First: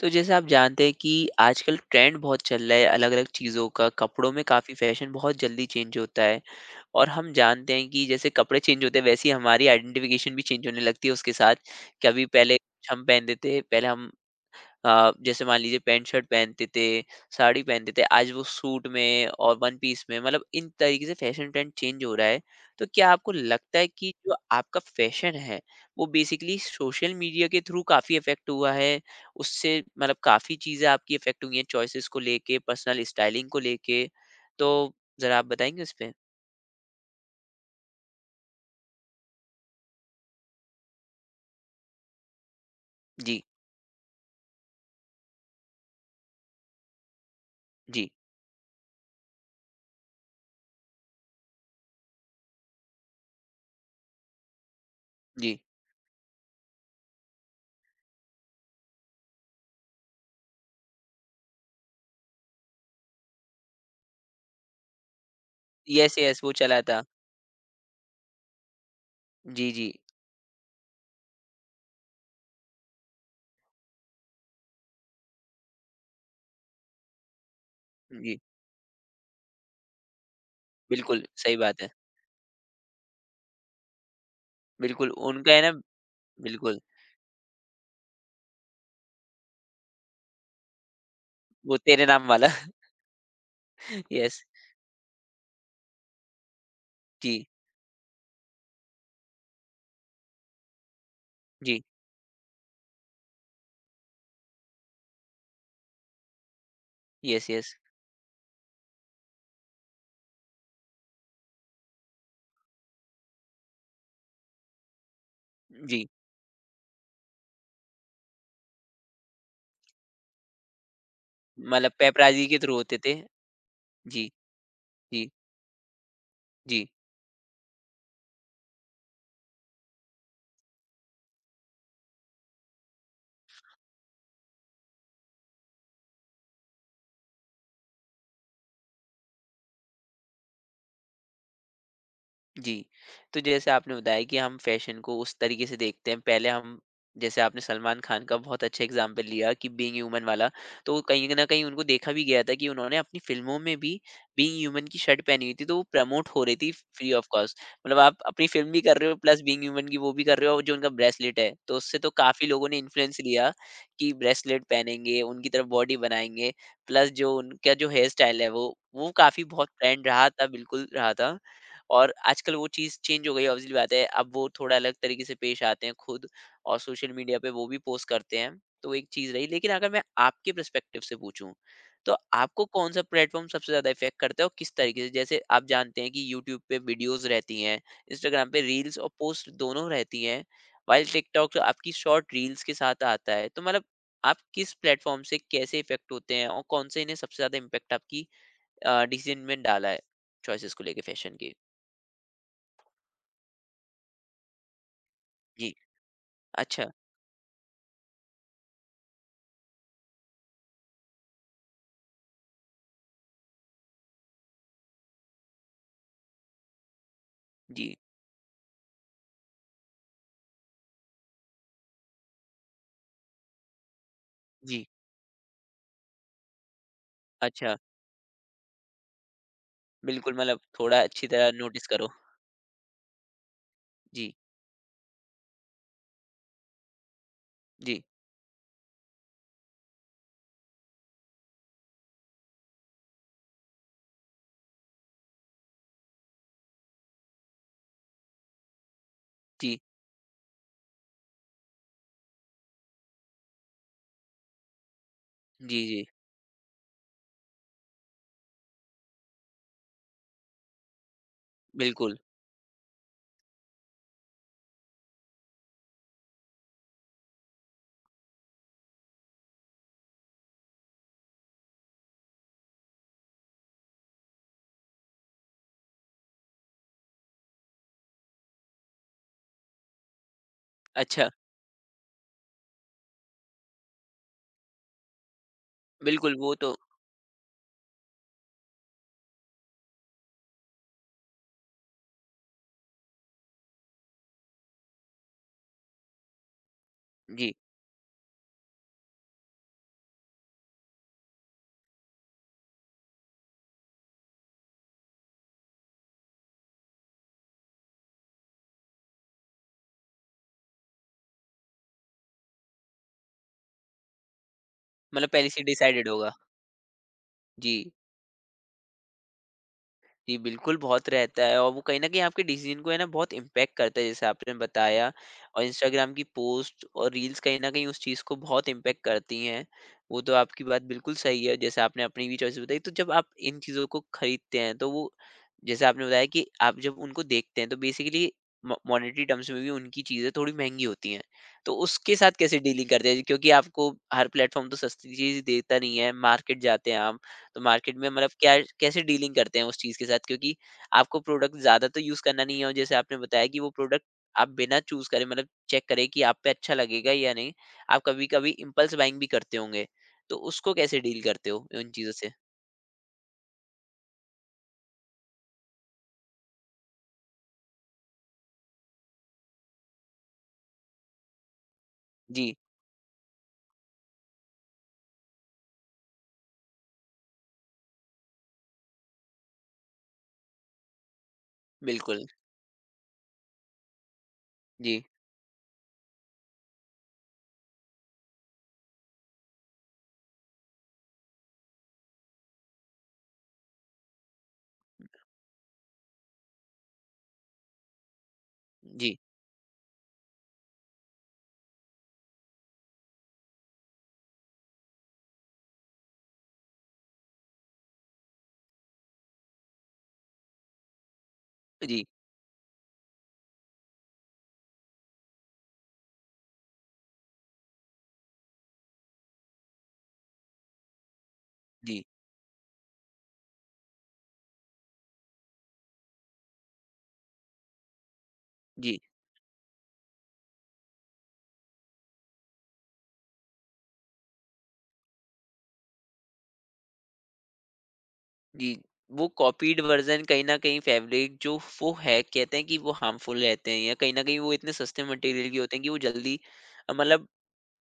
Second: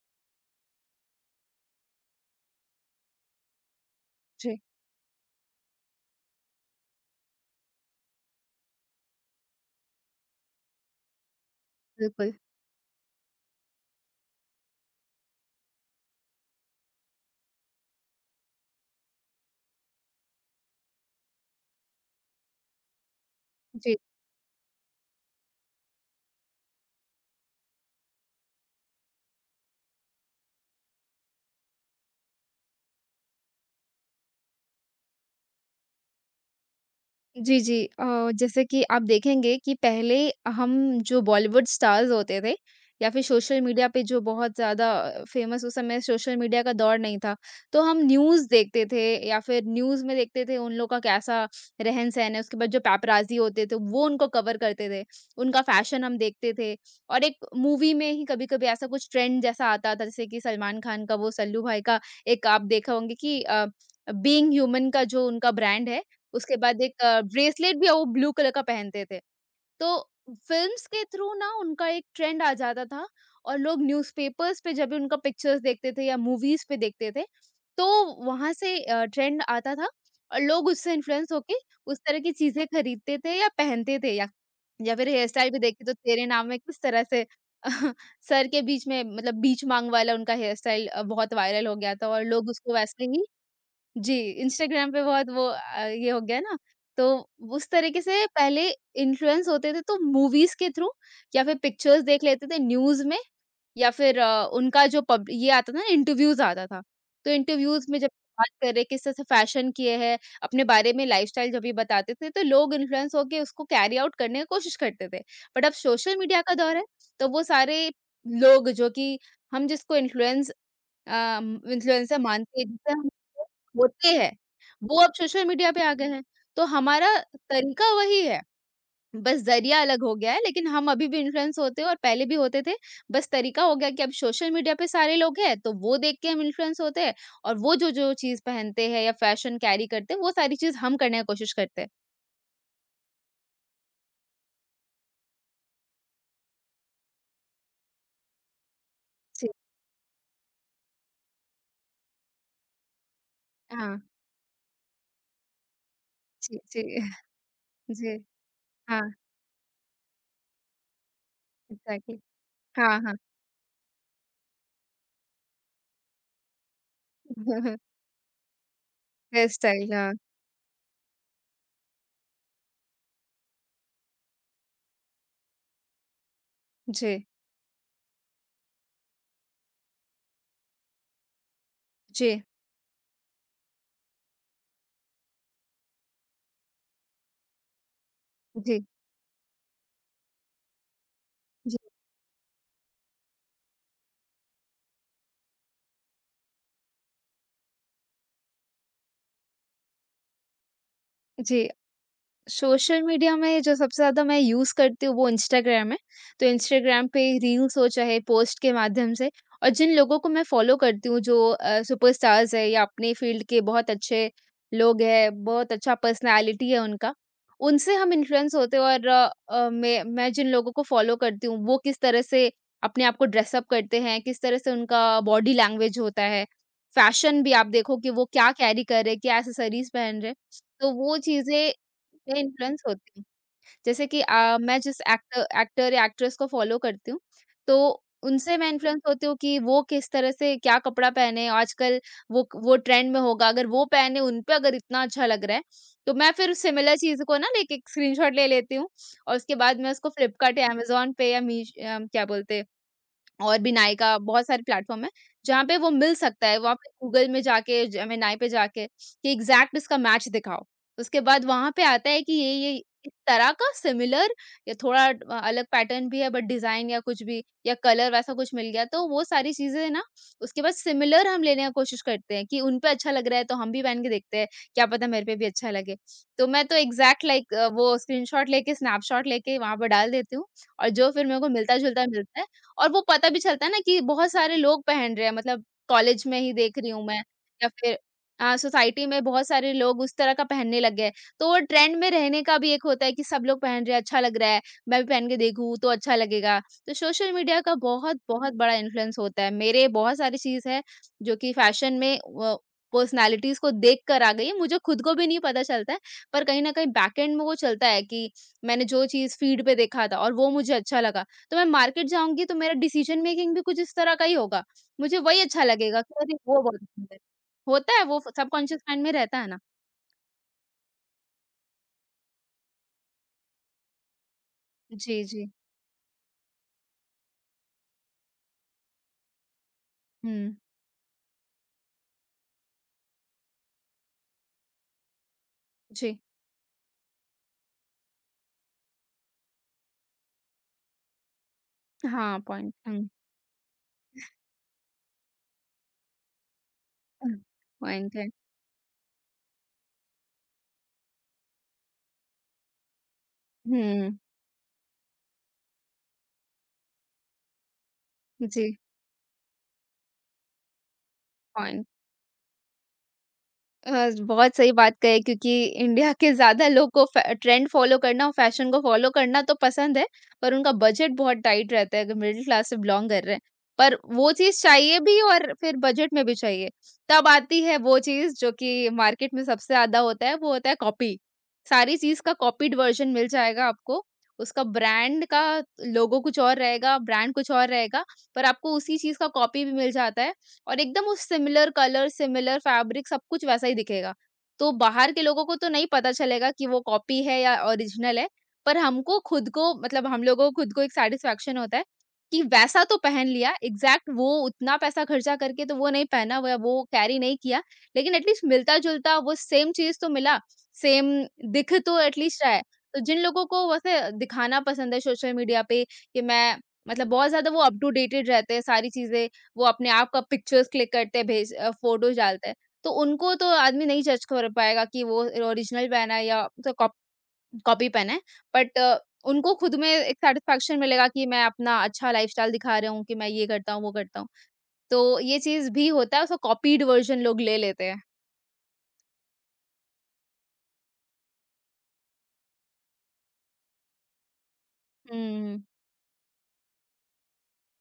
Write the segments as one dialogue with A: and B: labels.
A: तो जैसे आप जानते हैं कि आजकल ट्रेंड बहुत चल रहा है अलग अलग चीज़ों का कपड़ों में
B: 对，
A: काफ़ी फैशन बहुत जल्दी चेंज होता है। और हम जानते हैं कि जैसे कपड़े चेंज होते हैं वैसे ही हमारी आइडेंटिफिकेशन भी चेंज होने लगती है उसके साथ कि
B: 对不
A: अभी
B: 对？
A: पहले कुछ हम पहनते थे, पहले हम जैसे मान लीजिए पैंट शर्ट पहनते थे, साड़ी पहनते थे, आज वो सूट में और वन पीस में मतलब इन तरीके से फैशन ट्रेंड चेंज हो रहा है। तो क्या आपको लगता है
B: 对。
A: कि जो आपका फैशन है, वो बेसिकली सोशल मीडिया के थ्रू काफ़ी इफ़ेक्ट हुआ है? उससे मतलब काफ़ी चीज़ें आपकी इफ़ेक्ट हुई हैं चॉइसेस को लेके, पर्सनल स्टाइलिंग को लेके? तो ज़रा आप बताएँगे उस पे?
B: जी, जी। जैसे कि आप देखेंगे कि पहले हम जो बॉलीवुड स्टार्स होते थे या फिर
A: जी,
B: सोशल मीडिया पे जो बहुत ज़्यादा फ़ेमस उस समय सोशल मीडिया का दौर नहीं था, तो हम
A: जी,
B: न्यूज़ देखते थे या फिर न्यूज़ में देखते थे उन लोग का कैसा रहन-सहन है। उसके बाद जो पैपराज़ी होते थे वो उनको कवर करते थे,
A: जी।
B: उनका फ़ैशन हम देखते थे और एक मूवी में ही कभी-कभी ऐसा कुछ ट्रेंड जैसा आता था, जैसे कि सलमान खान का वो सल्लू भाई का एक आप देखा होंगे कि बीइंग ह्यूमन का जो उनका ब्रांड है,
A: येस, येस वो
B: उसके
A: चला
B: बाद
A: था।
B: एक ब्रेसलेट भी वो ब्लू कलर का पहनते थे।
A: जी,
B: तो
A: जी,
B: फ़िल्म्स के थ्रू ना उनका एक ट्रेंड आ जाता था और लोग न्यूज़पेपर्स पे जब भी उनका पिक्चर्स देखते थे या मूवीज़ पे देखते थे, तो
A: जी।
B: वहाँ से ट्रेंड आता था और लोग उससे
A: बिल्कुल,
B: इन्फ्लुएंस होके
A: सही बात है।
B: उस तरह की चीज़ें खरीदते थे या पहनते थे या फिर
A: बिल्कुल,
B: हेयर स्टाइल
A: उनका
B: भी
A: है ना
B: देखते तो तेरे नाम में
A: बिल्कुल।
B: किस तरह से सर के बीच में मतलब बीच मांग वाला उनका हेयर स्टाइल बहुत वायरल हो
A: वो
B: गया
A: तेरे
B: था और
A: नाम
B: लोग
A: वाला
B: उसको वैसे ही जी,
A: यस,
B: इंस्टाग्राम पे बहुत वो ये हो गया ना, तो
A: जी,
B: उस तरीके से पहले इन्फ्लुएंस होते थे तो मूवीज़ के थ्रू या फिर
A: जी,
B: पिक्चर्स देख लेते थे न्यूज़ में या फिर उनका जो पब ये आता था ना इंटरव्यूज़ आता था। तो
A: यस, यस,
B: इंटरव्यूज़ में जब बात कर रहे किस तरह से फैशन किए हैं, अपने बारे में लाइफ़स्टाइल जब ये बताते थे तो लोग इन्फ्लुएंस होके उसको कैरी आउट करने की कोशिश करते थे। बट अब
A: जी,
B: सोशल मीडिया का दौर है, तो वो सारे लोग जो कि हम जिसको
A: मतलब
B: इन्फ्लुएंसर
A: पेपराज़ी के
B: मानते हैं
A: थ्रू
B: जिससे
A: होते
B: हम
A: थे।
B: होते
A: जी,
B: हैं, वो अब
A: जी,
B: सोशल मीडिया पे आ गए हैं। तो
A: जी,
B: हमारा तरीका वही है, बस ज़रिया अलग हो गया है लेकिन हम अभी भी इन्फ्लुएंस होते हैं और पहले भी होते थे। बस तरीका हो गया कि अब सोशल मीडिया पे सारे लोग हैं, तो वो देख के हम इन्फ्लुएंस होते हैं और वो जो-जो चीज़ पहनते हैं या फ़ैशन कैरी करते हैं, वो सारी चीज़ हम करने की कोशिश करते हैं।
A: जी। तो जैसे आपने बताया कि हम फ़ैशन को उस तरीके से देखते हैं, पहले हम जैसे आपने सलमान खान का बहुत अच्छा एग्ज़ाम्पल
B: जी,
A: लिया कि बीइंग ह्यूमन वाला, तो कहीं न कहीं उनको देखा भी गया था कि उन्होंने अपनी फ़िल्मों में भी
B: हाँ।
A: बीइंग ह्यूमन की शर्ट पहनी हुई थी, तो वो प्रमोट हो रही
B: जी,
A: थी
B: जी।
A: Free of cost. मतलब आप
B: जी,
A: अपनी फ़िल्म भी कर
B: हाँ,
A: रहे हो प्लस बीइंग ह्यूमन की वो भी कर रहे हो और जो उनका ब्रेसलेट है, तो उससे तो
B: एग्ज़ैक्टली।
A: काफ़ी लोगों ने
B: हाँ, हाँ।
A: इन्फ्लुएंस लिया कि ब्रेसलेट पहनेंगे, उनकी तरफ बॉडी बनाएँगे, प्लस जो उनका जो हेयर स्टाइल है वो काफ़ी
B: हेयर
A: बहुत
B: स्टाइल,
A: ट्रेंड
B: हाँ।
A: रहा था, बिल्कुल रहा था। और आजकल वो चीज़ चेंज हो गई है, ऑब्वियसली बात है। अब वो थोड़ा अलग तरीके से पेश आते हैं खुद और सोशल
B: जी,
A: मीडिया पे वो भी पोस्ट करते हैं, तो एक चीज़ रही। लेकिन अगर मैं आपके पर्सपेक्टिव से पूछूँ, तो
B: जी,
A: आपको कौन-सा प्लेटफ़ॉर्म सबसे ज़्यादा इफ़ेक्ट करता है और किस तरीके से? जैसे आप जानते हैं कि यूट्यूब पे वीडियोज़ रहती हैं, इंस्टाग्राम पे
B: जी,
A: रील्स और पोस्ट दोनों रहती हैं, व्हाइल टिकटॉक
B: जी,
A: आपकी शॉर्ट रील्स के साथ आता है। तो मतलब आप किस प्लेटफ़ॉर्म से कैसे इफ़ेक्ट होते हैं और कौन-से ने सबसे ज़्यादा इम्पैक्ट आपकी डिसीज़न में डाला है, चॉइसेस को लेके फैशन के?
B: जी। सोशल मीडिया में जो सबसे ज़्यादा मैं यूज़ करती हूँ वो
A: जी।
B: इंस्टाग्राम है। तो
A: अच्छा,
B: इंस्टाग्राम पे रील्स हो चाहे पोस्ट के माध्यम से और जिन लोगों को मैं फ़ॉलो करती हूँ जो सुपरस्टार्स हैं या अपने फ़ील्ड के बहुत अच्छे लोग हैं, बहुत अच्छा पर्सनैलिटी है उनका, उनसे
A: जी,
B: हम इन्फ्लुएंस होते हैं और मैं जिन लोगों को फ़ॉलो करती हूँ वो किस तरह से अपने आप को ड्रेस अप करते हैं, किस तरह से
A: जी,
B: उनका बॉडी लैंग्वेज होता है, फ़ैशन भी आप
A: अच्छा,
B: देखो कि वो क्या कैरी कर रहे हैं, क्या एक्सेसरीज़ पहन रहे
A: बिल्कुल
B: हैं।
A: मतलब
B: तो
A: थोड़ा
B: वो
A: अच्छी तरह
B: चीज़ें
A: नोटिस करो।
B: मैं इन्फ्लुएंस होती हूँ। जैसे कि
A: जी,
B: मैं जिस एक्टर एक्टर या एक्ट्रेस को फॉलो करती हूँ, तो
A: जी,
B: उनसे मैं इन्फ्लुएंस होती हूँ कि वो किस तरह से क्या कपड़ा पहने, आजकल वो ट्रेंड में होगा, अगर वो पहने, उन पे अगर इतना अच्छा लग रहा है, तो मैं फिर सिमिलर चीज़ को ना लाइक एक स्क्रीनशॉट ले लेती हूँ और उसके
A: जी,
B: बाद मैं उसको फ्लिपकार्ट या अमेज़न पे या मीश क्या बोलते और भी नायका बहुत सारे प्लेटफ़ॉर्म हैं, जहाँ पे
A: जी,
B: वो
A: जी,
B: मिल सकता है, वो आप गूगल में जाके जेमिनी पे जाके कि एग्ज़ैक्ट इसका मैच दिखाओ। उसके बाद वहाँ पे आता
A: बिल्कुल।
B: है कि ये इस तरह का सिमिलर या थोड़ा अलग पैटर्न भी है बट डिज़ाइन या कुछ भी या कलर वैसा कुछ मिल गया, तो वो सारी चीज़ें ना उसके बाद सिमिलर हम लेने की कोशिश करते हैं कि उन पे अच्छा लग रहा है, तो हम भी पहन के देखते हैं, क्या पता मेरे पे भी अच्छा लगे। तो मैं तो एग्ज़ैक्ट लाइक वो स्क्रीनशॉट लेके, स्नैपशॉट लेके वहाँ पे डाल देती हूँ और जो फिर
A: अच्छा,
B: मेरे को मिलता-जुलता मिलता है और वो पता भी चलता है ना कि बहुत सारे लोग पहन रहे हैं मतलब कॉलेज
A: बिल्कुल
B: में ही
A: वो तो
B: देख रही हूँ मैं या फिर सोसाइटी में बहुत सारे लोग उस तरह का पहनने लग गए तो वो ट्रेंड में रहने का भी एक होता है कि सब लोग पहन रहे हैं अच्छा लग रहा है मैं भी पहन के देखूँ तो अच्छा लगेगा तो सोशल
A: जी,
B: मीडिया का बहुत बहुत बड़ा इन्फ्लुएंस होता है मेरे बहुत सारी चीज़ है जो कि फैशन में पर्सनालिटीज को देख कर आ गई है मुझे खुद को भी नहीं पता चलता है पर कहीं ना कहीं बैकएंड में वो चलता है कि मैंने जो चीज़ फीड पे देखा था और वो मुझे अच्छा लगा तो मैं मार्केट जाऊँगी तो मेरा डिसीज़न मेकिंग भी कुछ इस तरह का ही होगा। मुझे
A: मतलब
B: वही
A: पहले से
B: अच्छा लगेगा
A: डिसाइडेड
B: कि
A: होगा।
B: अरे वो बहुत सुंदर
A: जी।
B: होता है वो सबकॉन्शियस माइंड में रहता है ना।
A: जी, बिल्कुल बहुत रहता है और वो कहीं न कहीं आपके डिसीज़न को है ना बहुत इम्पैक्ट करता है जैसे आपने बताया।
B: जी, जी।
A: और इंस्टाग्राम की पोस्ट और रील्स कहीं न कहीं उस चीज़ को बहुत इम्पैक्ट करती हैं। वो तो
B: हुँ,
A: आपकी बात बिल्कुल सही है जैसे आपने अपनी भी चॉइस बताई। तो जब आप इन चीज़ों को खरीदते हैं तो वो जैसे आपने
B: जी।
A: बताया कि आप जब उनको देखते हैं तो बेसिकली मो मॉनेटरी टर्म्स में भी उनकी चीज़ें थोड़ी महँगी होती हैं। तो उसके साथ
B: हाँ,
A: कैसे
B: पॉइंट
A: डीलिंग
B: हुँ,
A: करते हैं? क्योंकि आपको हर प्लेटफ़ॉर्म तो सस्ती चीज़ देता नहीं है, मार्केट जाते हैं आप
B: हुँ,
A: तो मार्केट में
B: पॉइंट है।
A: मतलब क्या कैसे डीलिंग करते हैं उस चीज़ के साथ? क्योंकि आपको प्रोडक्ट ज़्यादा तो यूज़ करना नहीं है और जैसे आपने बताया कि वो प्रोडक्ट
B: हुँ,
A: आप बिना चूज़ करे मतलब चेक करे कि आप पे अच्छा लगेगा या नहीं, आप कभी-कभी
B: जी,
A: इम्पल्स बाइंग भी करते होंगे, तो उसको कैसे डील करते हो
B: पॉइंट
A: उन चीज़ों से?
B: बहुत सही बात कही क्योंकि इंडिया के ज़्यादा लोग को फ ट्रेंड फ़ॉलो करना और फ़ैशन को फ़ॉलो करना तो पसंद है, पर उनका बजट बहुत टाइट रहता है अगर मिडिल
A: जी,
B: क्लास से बिलॉन्ग कर रहे हैं। पर वो चीज़ चाहिए भी और फिर बजट में भी चाहिए। तब आती है वो चीज़ जो कि मार्केट में सबसे ज़्यादा होता है, वो होता है कॉपी। सारी चीज़
A: बिल्कुल।
B: का कॉपीड वर्ज़न मिल जाएगा आपको। उसका
A: जी,
B: ब्रांड का लोगो कुछ और रहेगा, ब्रांड कुछ और रहेगा, पर आपको उसी चीज़ का कॉपी भी मिल जाता है। और एकदम वो सिमिलर कलर, सिमिलर फैब्रिक सब कुछ वैसा ही दिखेगा। तो बाहर के लोगों को तो नहीं पता चलेगा कि वो कॉपी है या ओरिजिनल है, पर
A: जी,
B: हमको खुद को मतलब हम लोगों को खुद को एक सैटिस्फैक्शन होता है कि वैसा तो पहन लिया, एग्ज़ैक्ट वो उतना पैसा खर्चा करके तो वो नहीं पहना हुआ, वो कैरी नहीं किया, लेकिन एटलीस्ट मिलता-जुलता वो सेम चीज़ तो मिला, सेम दिख तो
A: जी,
B: एटलीस्ट रहा है। तो जिन लोगों को वैसे दिखाना पसंद है सोशल मीडिया पे कि मैं मतलब बहुत ज़्यादा वो अप टू डेटेड रहते हैं सारी चीज़ें वो अपने आप का पिक्चर्स क्लिक करते हैं, भेज
A: जी,
B: फोटोज़ डालते हैं। तो उनको तो आदमी नहीं जज कर पाएगा कि वो ओरिजिनल पहना है या तो कॉपी पहना है। बट
A: जी,
B: उनको खुद में एक सैटिस्फैक्शन मिलेगा कि मैं अपना अच्छा लाइफ़स्टाइल दिखा रहा हूँ कि मैं ये करता हूँ, वो करता हूँ। तो ये चीज़ भी होता है उसका कॉपीड वर्ज़न लोग ले लेते हैं।
A: जी। वो कॉपीड वर्ज़न कहीं न कहीं फैब्रिक जो वो है कहते हैं कि वो हार्मफुल रहते हैं या कहीं न कहीं वो इतने सस्ते
B: हुँ,
A: मटेरियल के
B: हुँ।
A: होते हैं कि वो जल्दी मतलब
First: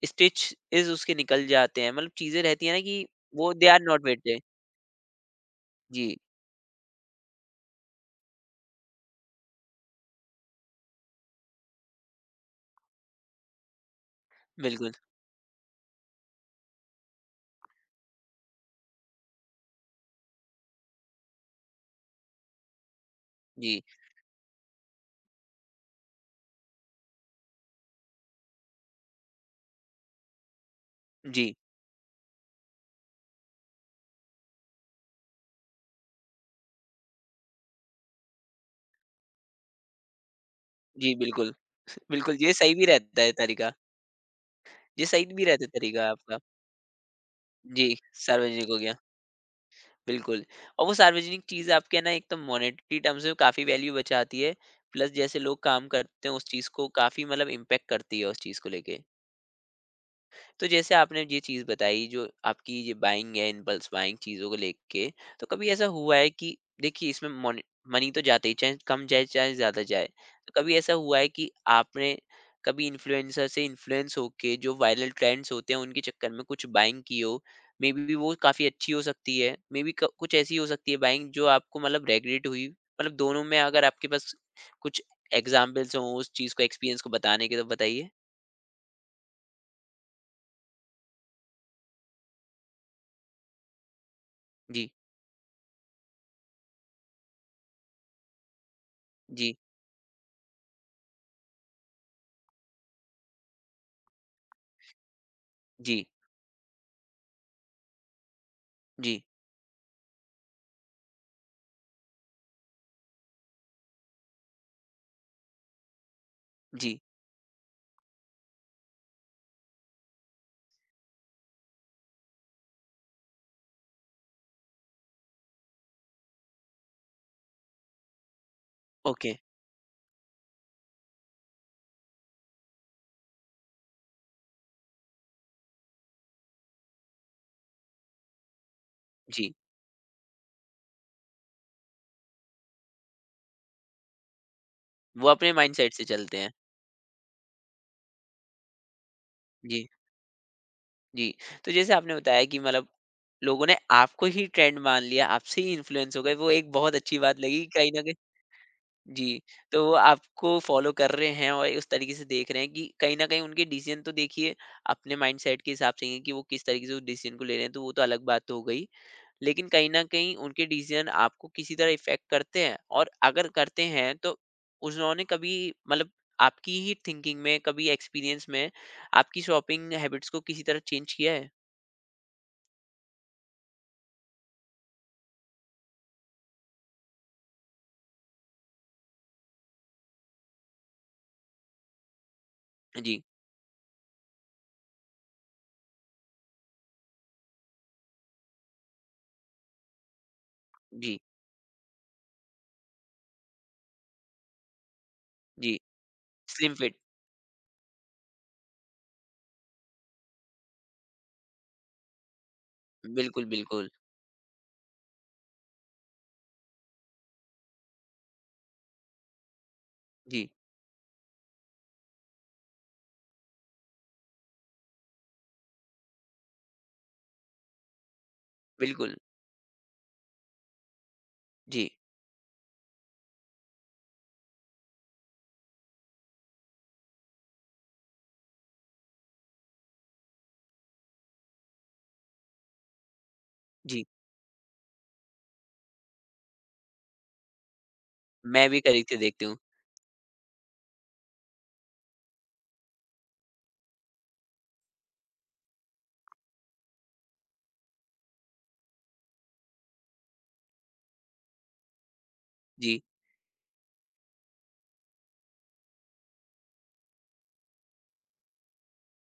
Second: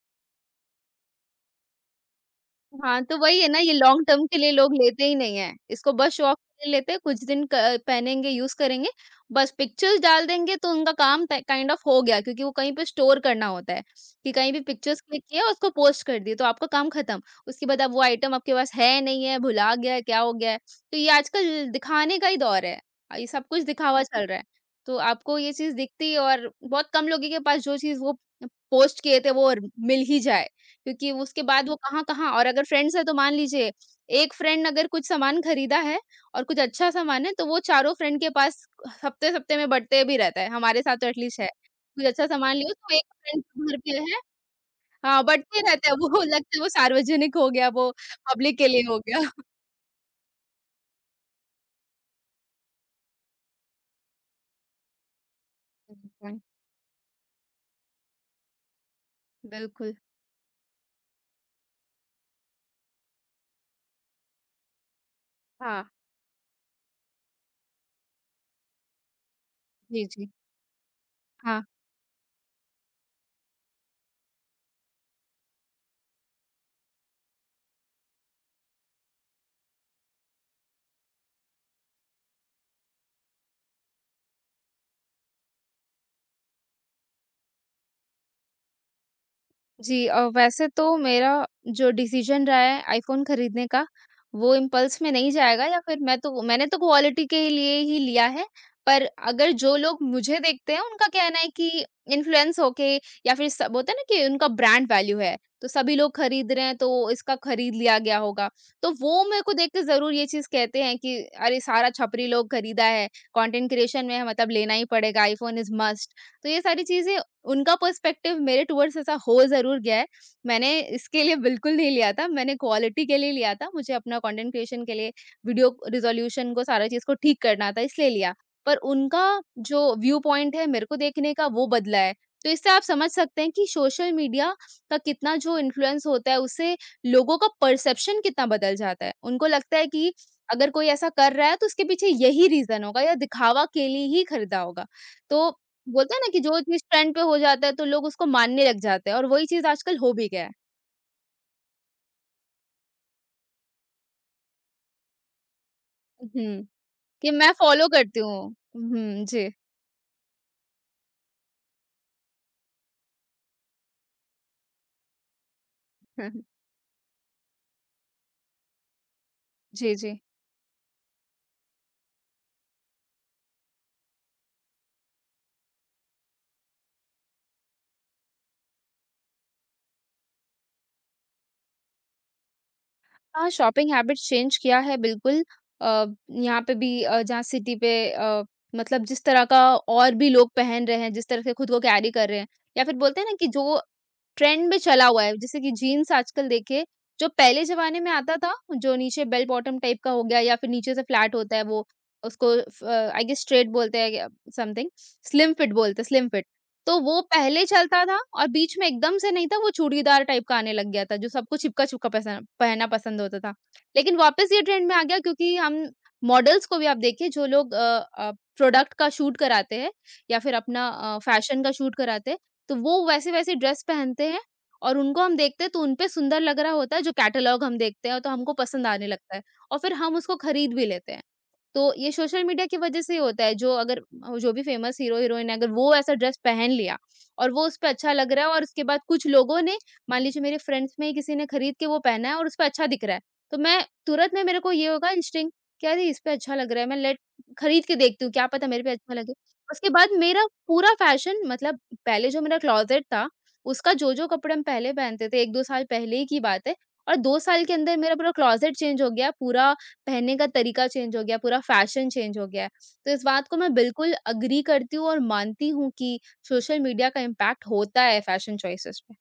A: स्टिचेज़ उसके निकल जाते हैं, मतलब चीज़ें रहती हैं ना कि
B: हाँ, तो वही है
A: वो
B: ना
A: दे
B: ये
A: आर नॉट
B: लॉन्ग टर्म के
A: वेटेड।
B: लिए लोग लेते ही नहीं है। इसको बस
A: जी,
B: शौक के लिए लेते हैं, कुछ दिन क पहनेंगे, यूज़ करेंगे, बस पिक्चर्स डाल देंगे तो उनका काम ट काइंड ऑफ हो गया क्योंकि वो कहीं पे स्टोर करना होता है, कि कहीं भी
A: बिल्कुल।
B: पिक्चर्स क्लिक किया उसको पोस्ट कर दिए तो आपका काम खत्म। उसके बाद अब वो आइटम आपके पास है नहीं है, भुला गया है, क्या हो गया है? तो ये आजकल दिखाने का ही दौर है। ये सब कुछ
A: जी,
B: दिखावा चल रहा है। तो आपको ये चीज़ दिखती है और बहुत कम लोगों के पास जो चीज़ वो पोस्ट किए थे वो र मिल ही जाए। क्योंकि उसके
A: जी,
B: बाद वो कहाँ-कहाँ और अगर फ्रेंड्स हैं तो मान लीजिए, एक फ्रेंड अगर कुछ सामान खरीदा है और कुछ अच्छा सामान है, तो वो चारों फ्रेंड के पास हफ्ते-हफ्ते में बँटते भी रहता है, हमारे साथ तो
A: जी,
B: एटलीस्ट है।
A: बिल्कुल,
B: कुछ अच्छा
A: बिल्कुल, ये
B: सामान लियो
A: सही भी
B: तो एक
A: रहता है
B: फ्रेंड के
A: तरीका।
B: घर पे है
A: ये
B: हाँ,
A: सही भी
B: बँटते
A: रहता है
B: रहता है, वो
A: तरीका आपका।
B: लगता है वो सार्वजनिक हो गया,
A: जी,
B: वो पब्लिक के
A: सार्वजनिक हो
B: लिए
A: गया,
B: हो गया।
A: बिल्कुल। और वो सार्वजनिक चीज़ आपके ना एक तो मॉनेटरी टर्म्स में काफ़ी वैल्यू बचाती है, प्लस जैसे लोग काम करते हैं
B: बिल्कुल,
A: उस चीज़ को काफ़ी मतलब इम्पैक्ट करती है उस चीज़ को लेके।
B: बिल्कुल।
A: तो जैसे आपने ये चीज़ बताई जो आपकी ये बाइंग है इम्पल्स बाइंग चीज़ों को लेके तो कभी ऐसा
B: हाँ।
A: हुआ है कि देखिए इसमें मनी मनी तो जाते ही चाहे कम जाए चाहे ज़्यादा जाए
B: जी, जी।
A: तो कभी ऐसा हुआ है कि
B: हाँ।
A: आपने कभी इन्फ्लुएंसर से इन्फ्लुएंस होके जो वायरल ट्रेंड्स होते हैं उनके चक्कर में कुछ बाइंग की हो, मे बी वो काफ़ी अच्छी हो सकती है, मे बी कुछ ऐसी हो सकती है बाइंग जो आपको मतलब रेगरेट हुई, मतलब दोनों में अगर आपके पास कुछ एग्जाम्पल्स हों उस चीज़ को एक्सपीरियंस को बताने के तो बताइए।
B: जी वैसे तो मेरा जो डिसीजन रहा है आईफ़ोन खरीदने का, वो
A: जी
B: इम्पल्स में नहीं जाएगा या फिर मैंने तो क्वालिटी के लिए ही लिया है। पर अगर
A: जी
B: जो लोग मुझे देखते हैं उनका कहना है कि इन्फ्लुएंस होके या फिर सब होता है ना कि उनका ब्रांड वैल्यू है, तो सभी
A: जी
B: लोग खरीद रहे हैं तो इसका खरीद लिया गया होगा। तो
A: जी
B: वो मेरे को देख के ज़रूर ये चीज़ कहते हैं कि अरे सारा छपरी लोग खरीदा है, कंटेंट क्रिएशन में है मतलब लेना ही पड़ेगा, आईफ़ोन इज़ मस्ट। तो ये सारी
A: जी,
B: चीज़ें उनका पर्सपेक्टिव मेरे टुवर्ड्स ऐसा हो ज़रूर गया है। मैंने इसके लिए बिल्कुल नहीं लिया था, मैंने क्वालिटी के लिए लिया था। मुझे अपना कंटेंट क्रिएशन के लिए वीडियो रिज़ॉल्यूशन को सारा चीज़ को ठीक करना था इसलिए लिया। पर उनका
A: ओके,
B: जो व्यू पॉइंट है मेरे को देखने का वो बदला है। तो इससे आप समझ सकते हैं कि सोशल मीडिया का कितना जो इन्फ्लुएंस होता है उससे लोगों का परसेप्शन कितना बदल जाता है। उनको
A: जी।
B: लगता है कि अगर कोई ऐसा कर रहा है तो उसके पीछे यही रीज़न होगा या दिखावा के लिए ही खरीदा होगा।
A: वो
B: तो
A: अपने माइंडसेट से
B: बोलते हैं ना
A: चलते
B: कि
A: हैं।
B: जो चीज़ ट्रेंड पे हो जाता है तो लोग उसको मानने लग जाते हैं और वही चीज़
A: जी,
B: आजकल हो भी गया है।
A: जी। तो जैसे आपने बताया कि मतलब लोगों ने आपको ही ट्रेंड मान लिया, आपसे ही इन्फ्लुएंस हो गए, वो
B: हुँ,
A: एक बहुत अच्छी
B: कि
A: बात
B: मैं
A: लगी
B: फॉलो
A: कहीं न कहीं।
B: करती हूँ। हुँ,
A: जी,
B: जी।
A: तो वो आपको फ़ॉलो कर रहे हैं और उस तरीके से देख रहे हैं कि कहीं न कहीं उनके डिसीज़न तो देखिए अपने माइंडसेट के हिसाब से ही हैं कि वो किस तरीके से उस डिसीज़न को ले रहे हैं, तो वो तो अलग बात हो गई। लेकिन कहीं
B: जी,
A: न
B: जी।
A: कहीं उनके डिसीज़न आपको किसी तरह इफ़ेक्ट करते हैं और अगर करते हैं तो उन्होंने कभी मतलब आपकी ही थिंकिंग में कभी एक्सपीरियंस में आपकी शॉपिंग हैबिट्स को किसी तरह चेंज किया है?
B: हाँ, शॉपिंग हैबिट चेंज किया है बिल्कुल। अ, यहाँ पे भी जहाँ सिटी पे मतलब जिस तरह का और भी लोग पहन रहे हैं, जिस तरह से खुद को कैरी कर रहे हैं या फिर बोलते
A: जी,
B: हैं ना कि जो ट्रेंड में चला हुआ है, जैसे कि जीन्स आजकल देखिए, जो पहले ज़माने में आता था, जो नीचे बेल बॉटम टाइप का हो गया या फिर नीचे से
A: जी,
B: फ्लैट होता है वो, उसको फ आई गेस स्ट्रेट बोलते हैं या समथिंग, स्लिम फिट
A: जी।
B: बोलते हैं, स्लिम फिट।
A: Slim fit.
B: तो वो पहले चलता था और बीच में एकदम से नहीं था, वो चूड़ीदार टाइप का आने लग गया था, जो सबको चिपका-चिपका पसा पहनना पसंद होता
A: बिल्कुल,
B: था।
A: बिल्कुल।
B: लेकिन वापस ये ट्रेंड में आ गया क्योंकि हम मॉडल्स को भी आप देखिए, जो लोग प्रोडक्ट का शूट कराते हैं या
A: जी,
B: फिर अपना फैशन का शूट कराते हैं, तो वो वैसे-वैसे ड्रेस पहनते हैं और उनको हम देखते हैं तो उनपे सुंदर लग रहा होता है, जो कैटलॉग हम देखते हैं तो हमको पसंद आने
A: बिल्कुल।
B: लगता है और फिर हम उसको खरीद भी लेते हैं।
A: जी,
B: तो ये सोशल मीडिया की वजह से ही होता है, जो अगर जो भी फ़ेमस हीरो हीरोइन है, अगर वो ऐसा ड्रेस पहन लिया और वो उस पे अच्छा लग रहा है और उसके बाद कुछ लोगों ने, मान लीजिए मेरे फ्रेंड्स में ही किसी ने खरीद के वो पहना है और उस पे अच्छा दिख रहा है, तो मैं
A: जी।
B: तुरंत में मेरे को ये होगा इंस्टिंक्ट कि अरे! इस पे अच्छा लग रहा है, मैं लेट खरीद के देखती हूँ, क्या पता
A: मैं भी
B: मेरे पे
A: करीब
B: अच्छा
A: से
B: लगे।
A: देखती हूँ।
B: उसके बाद मेरा पूरा फ़ैशन, मतलब पहले जो मेरा क्लॉज़ेट था, उसका जो-जो कपड़े हम पहले पहनते थे, 1-2 साल पहले ही की बात है और 2 साल के अंदर मेरा पूरा क्लॉज़ेट चेंज हो गया, पूरा पहनने का तरीका चेंज हो गया, पूरा फ़ैशन चेंज हो गया है।
A: जी।
B: तो इस बात को मैं बिल्कुल एग्री करती हूँ और मानती हूँ कि सोशल मीडिया का इम्पैक्ट होता है फ़ैशन चॉइसेस पे।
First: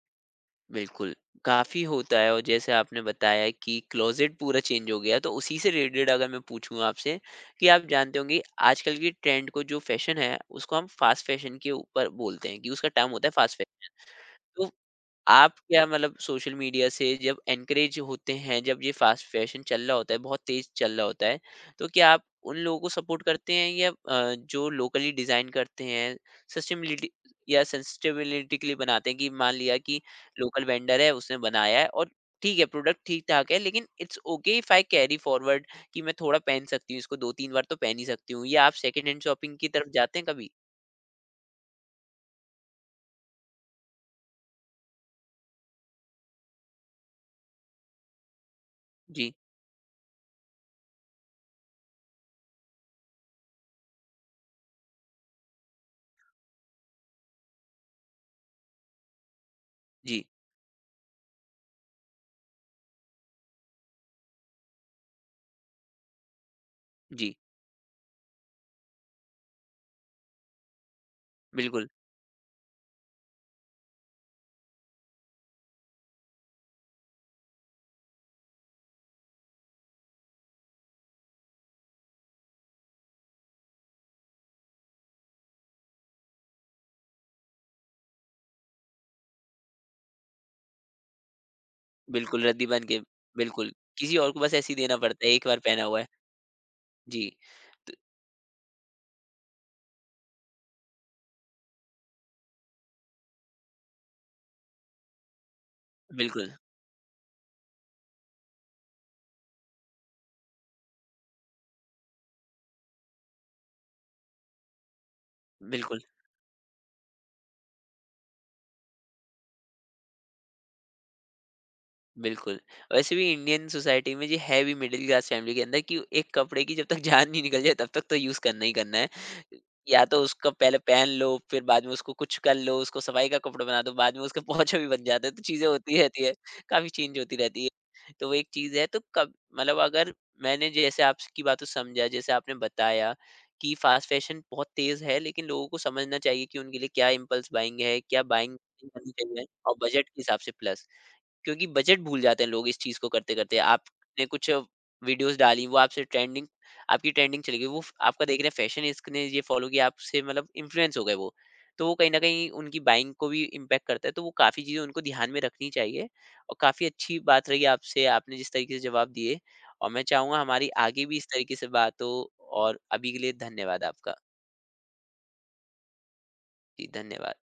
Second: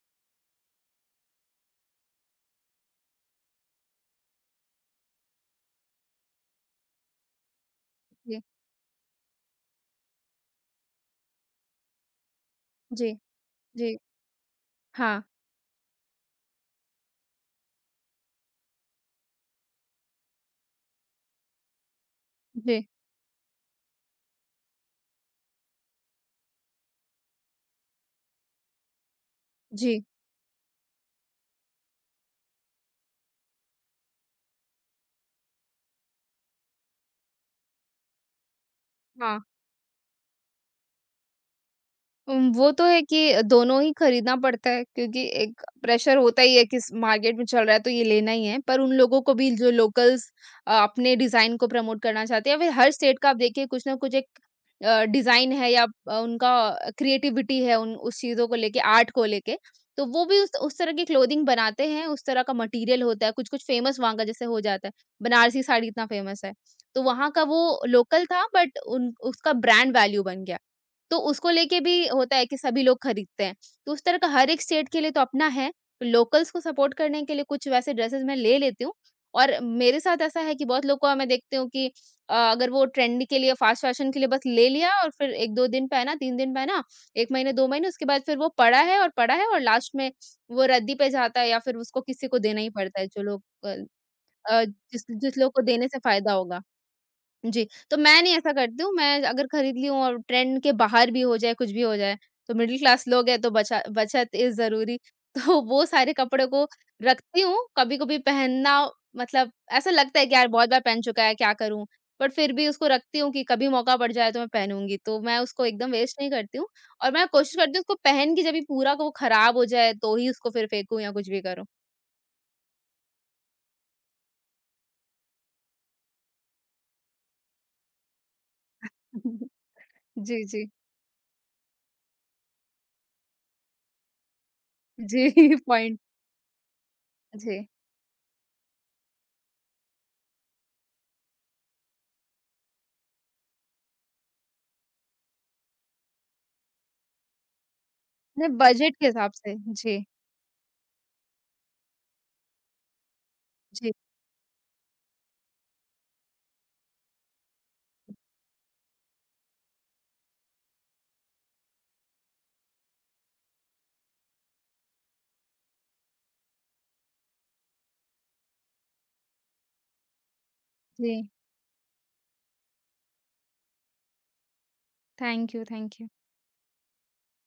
A: बिल्कुल, काफ़ी होता है और जैसे आपने बताया कि क्लोज़ेट पूरा चेंज हो गया, तो उसी से रिलेटेड अगर मैं पूछूँ आपसे कि आप जानते होंगे
B: जी,
A: आजकल की ट्रेंड को जो फ़ैशन है, उसको हम फ़ास्ट फ़ैशन के ऊपर बोलते हैं कि उसका टर्म
B: जी,
A: होता है फ़ास्ट।
B: जी।
A: तो
B: हाँ,
A: आप क्या मतलब सोशल मीडिया से जब एनकरेज होते हैं जब ये फास्ट फैशन चल रहा होता है बहुत तेज चल रहा होता है तो क्या आप उन लोगों
B: जी,
A: को सपोर्ट करते हैं या जो लोकली डिजाइन करते हैं, सस्टेबिलिटी या सस्टेबिलिटी के लिए बनाते हैं कि मान लिया कि
B: जी,
A: लोकल वेंडर है उसने बनाया है और ठीक है प्रोडक्ट ठीक ठाक है लेकिन it's okay if I carry forward कि मैं थोड़ा पहन सकती हूँ इसको दो तीन बार तो पहन ही सकती हूँ, या आप सेकंड हैंड
B: हाँ।
A: शॉपिंग की तरफ जाते हैं कभी?
B: वो तो है कि दोनों ही खरीदना पड़ता है क्योंकि एक प्रेशर होता ही है कि इस मार्केट में चल रहा है तो ये लेना ही है। पर उन लोगों
A: जी
B: को भी जो लोकल्स अपने डिज़ाइन को प्रमोट करना चाहते हैं या फिर हर स्टेट का आप देखिए कुछ ना कुछ एक डिज़ाइन है या उनका क्रिएटिविटी है उन उस चीज़ों को लेके, आर्ट को लेके। तो
A: जी
B: वो भी उस तरह की क्लोथिंग बनाते हैं, उस तरह का मटेरियल होता है, कुछ-कुछ फेमस वहाँ का जैसे हो जाता है। बनारसी साड़ी इतना फेमस है। तो वहाँ
A: जी
B: का वो लोकल था बट उन उसका ब्रांड वैल्यू बन गया। तो उसको लेके
A: बिल्कुल
B: भी होता है कि सभी लोग खरीदते हैं। तो उस तरह का हर एक स्टेट के लिए तो अपना है। लोकल्स को सपोर्ट करने के लिए कुछ वैसे ड्रेसेस मैं ले लेती हूँ और मेरे साथ ऐसा है कि बहुत लोग को मैं देखती हूँ कि अगर वो ट्रेंड के लिए फ़ास्ट फ़ैशन के लिए बस ले लिया और फिर 1-2 दिन पहना, 3 दिन पहना, 1 महीने, 2 महीने उसके बाद फिर वो पड़ा है और लास्ट में वो रद्दी पे जाता है या फिर उसको किसी को
A: बिल्कुल,
B: देना
A: रद्दी
B: ही
A: बाँध के
B: पड़ता है जो लोग
A: बिल्कुल, किसी और को बस
B: अ,
A: ऐसे ही देना
B: जिस
A: पड़ता है,
B: जिस
A: एक
B: लोग
A: बार
B: को
A: पहना
B: देने
A: हुआ
B: से
A: है।
B: फ़ायदा होगा।
A: जी,
B: जी,
A: तो
B: तो मैं नहीं ऐसा करती हूँ, मैं अगर खरीद ली हूँ और ट्रेंड के बाहर भी हो जाए, कुछ भी हो जाए, तो मिडल क्लास लोग हैं तो बचा बचत इज़ ज़रूरी। तो वो सारे कपड़ों
A: बिल्कुल,
B: को रखती हूँ, कभी-कभी पहनना, मतलब ऐसा लगता है कि यार बहुत बार पहन चुका है, क्या करूँ? बट फिर भी उसको रखती हूँ कि कभी मौका पड़ जाए तो मैं पहनूँगी, तो मैं उसको एकदम
A: बिल्कुल।
B: वेस्ट नहीं करती हूँ और मैं कोशिश करती हूँ उसको पहन के जब ये पूरा वो खराब हो जाए, तो ही उसको फिर फेंकूँ या कुछ भी करूँ।
A: बिल्कुल। वैसे भी इंडियन सोसाइटी में ये है भी मिडल क्लास फैमिली के अंदर कि एक कपड़े की जब तक जान नहीं निकल जाए तब तक तो यूज़ करना ही करना है। या तो
B: जी,
A: उसका
B: जी।
A: पहले पहन लो, फिर बाद में उसको कुछ कर लो, उसको सफाई का कपड़ा बना दो, बाद में उसका पोंछा भी बन जाता
B: जी,
A: है, तो चीज़ें
B: पॉइंट।
A: होती रहती है, काफ़ी चेंज होती रहती
B: जी,
A: है। तो वो एक चीज़ है तो कब मतलब अगर मैंने जैसे आपकी बातों से समझा, जैसे आपने बताया कि फ़ास्ट फैशन बहुत तेज़ है, लेकिन लोगों को समझना चाहिए कि उनके लिए क्या इम्पल्स बाइंग है, क्या
B: नहीं
A: बाइंग नहीं
B: बजट के
A: करनी
B: हिसाब
A: चाहिए
B: से।
A: और
B: जी।
A: बजट के हिसाब से प्लस। क्योंकि बजट भूल जाते हैं लोग इस चीज को करते करते
B: जी
A: आपने कुछ वीडियोस डाली वो आपसे ट्रेंडिंग आपकी ट्रेंडिंग चली गई वो आपका देख रहे हैं फैशन इसने ये फॉलो किया आपसे मतलब इन्फ्लुएंस हो गए वो, तो वो कहीं ना कहीं उनकी बाइंग को भी इम्पैक्ट करता है तो वो काफ़ी चीज़ें उनको ध्यान में रखनी चाहिए और काफ़ी अच्छी बात रही आपसे आपने जिस तरीके से जवाब दिए और मैं चाहूंगा हमारी आगे भी इस
B: जी,
A: तरीके से बात हो और अभी के लिए धन्यवाद आपका।
B: Thank you, thank you.
A: जी धन्यवाद।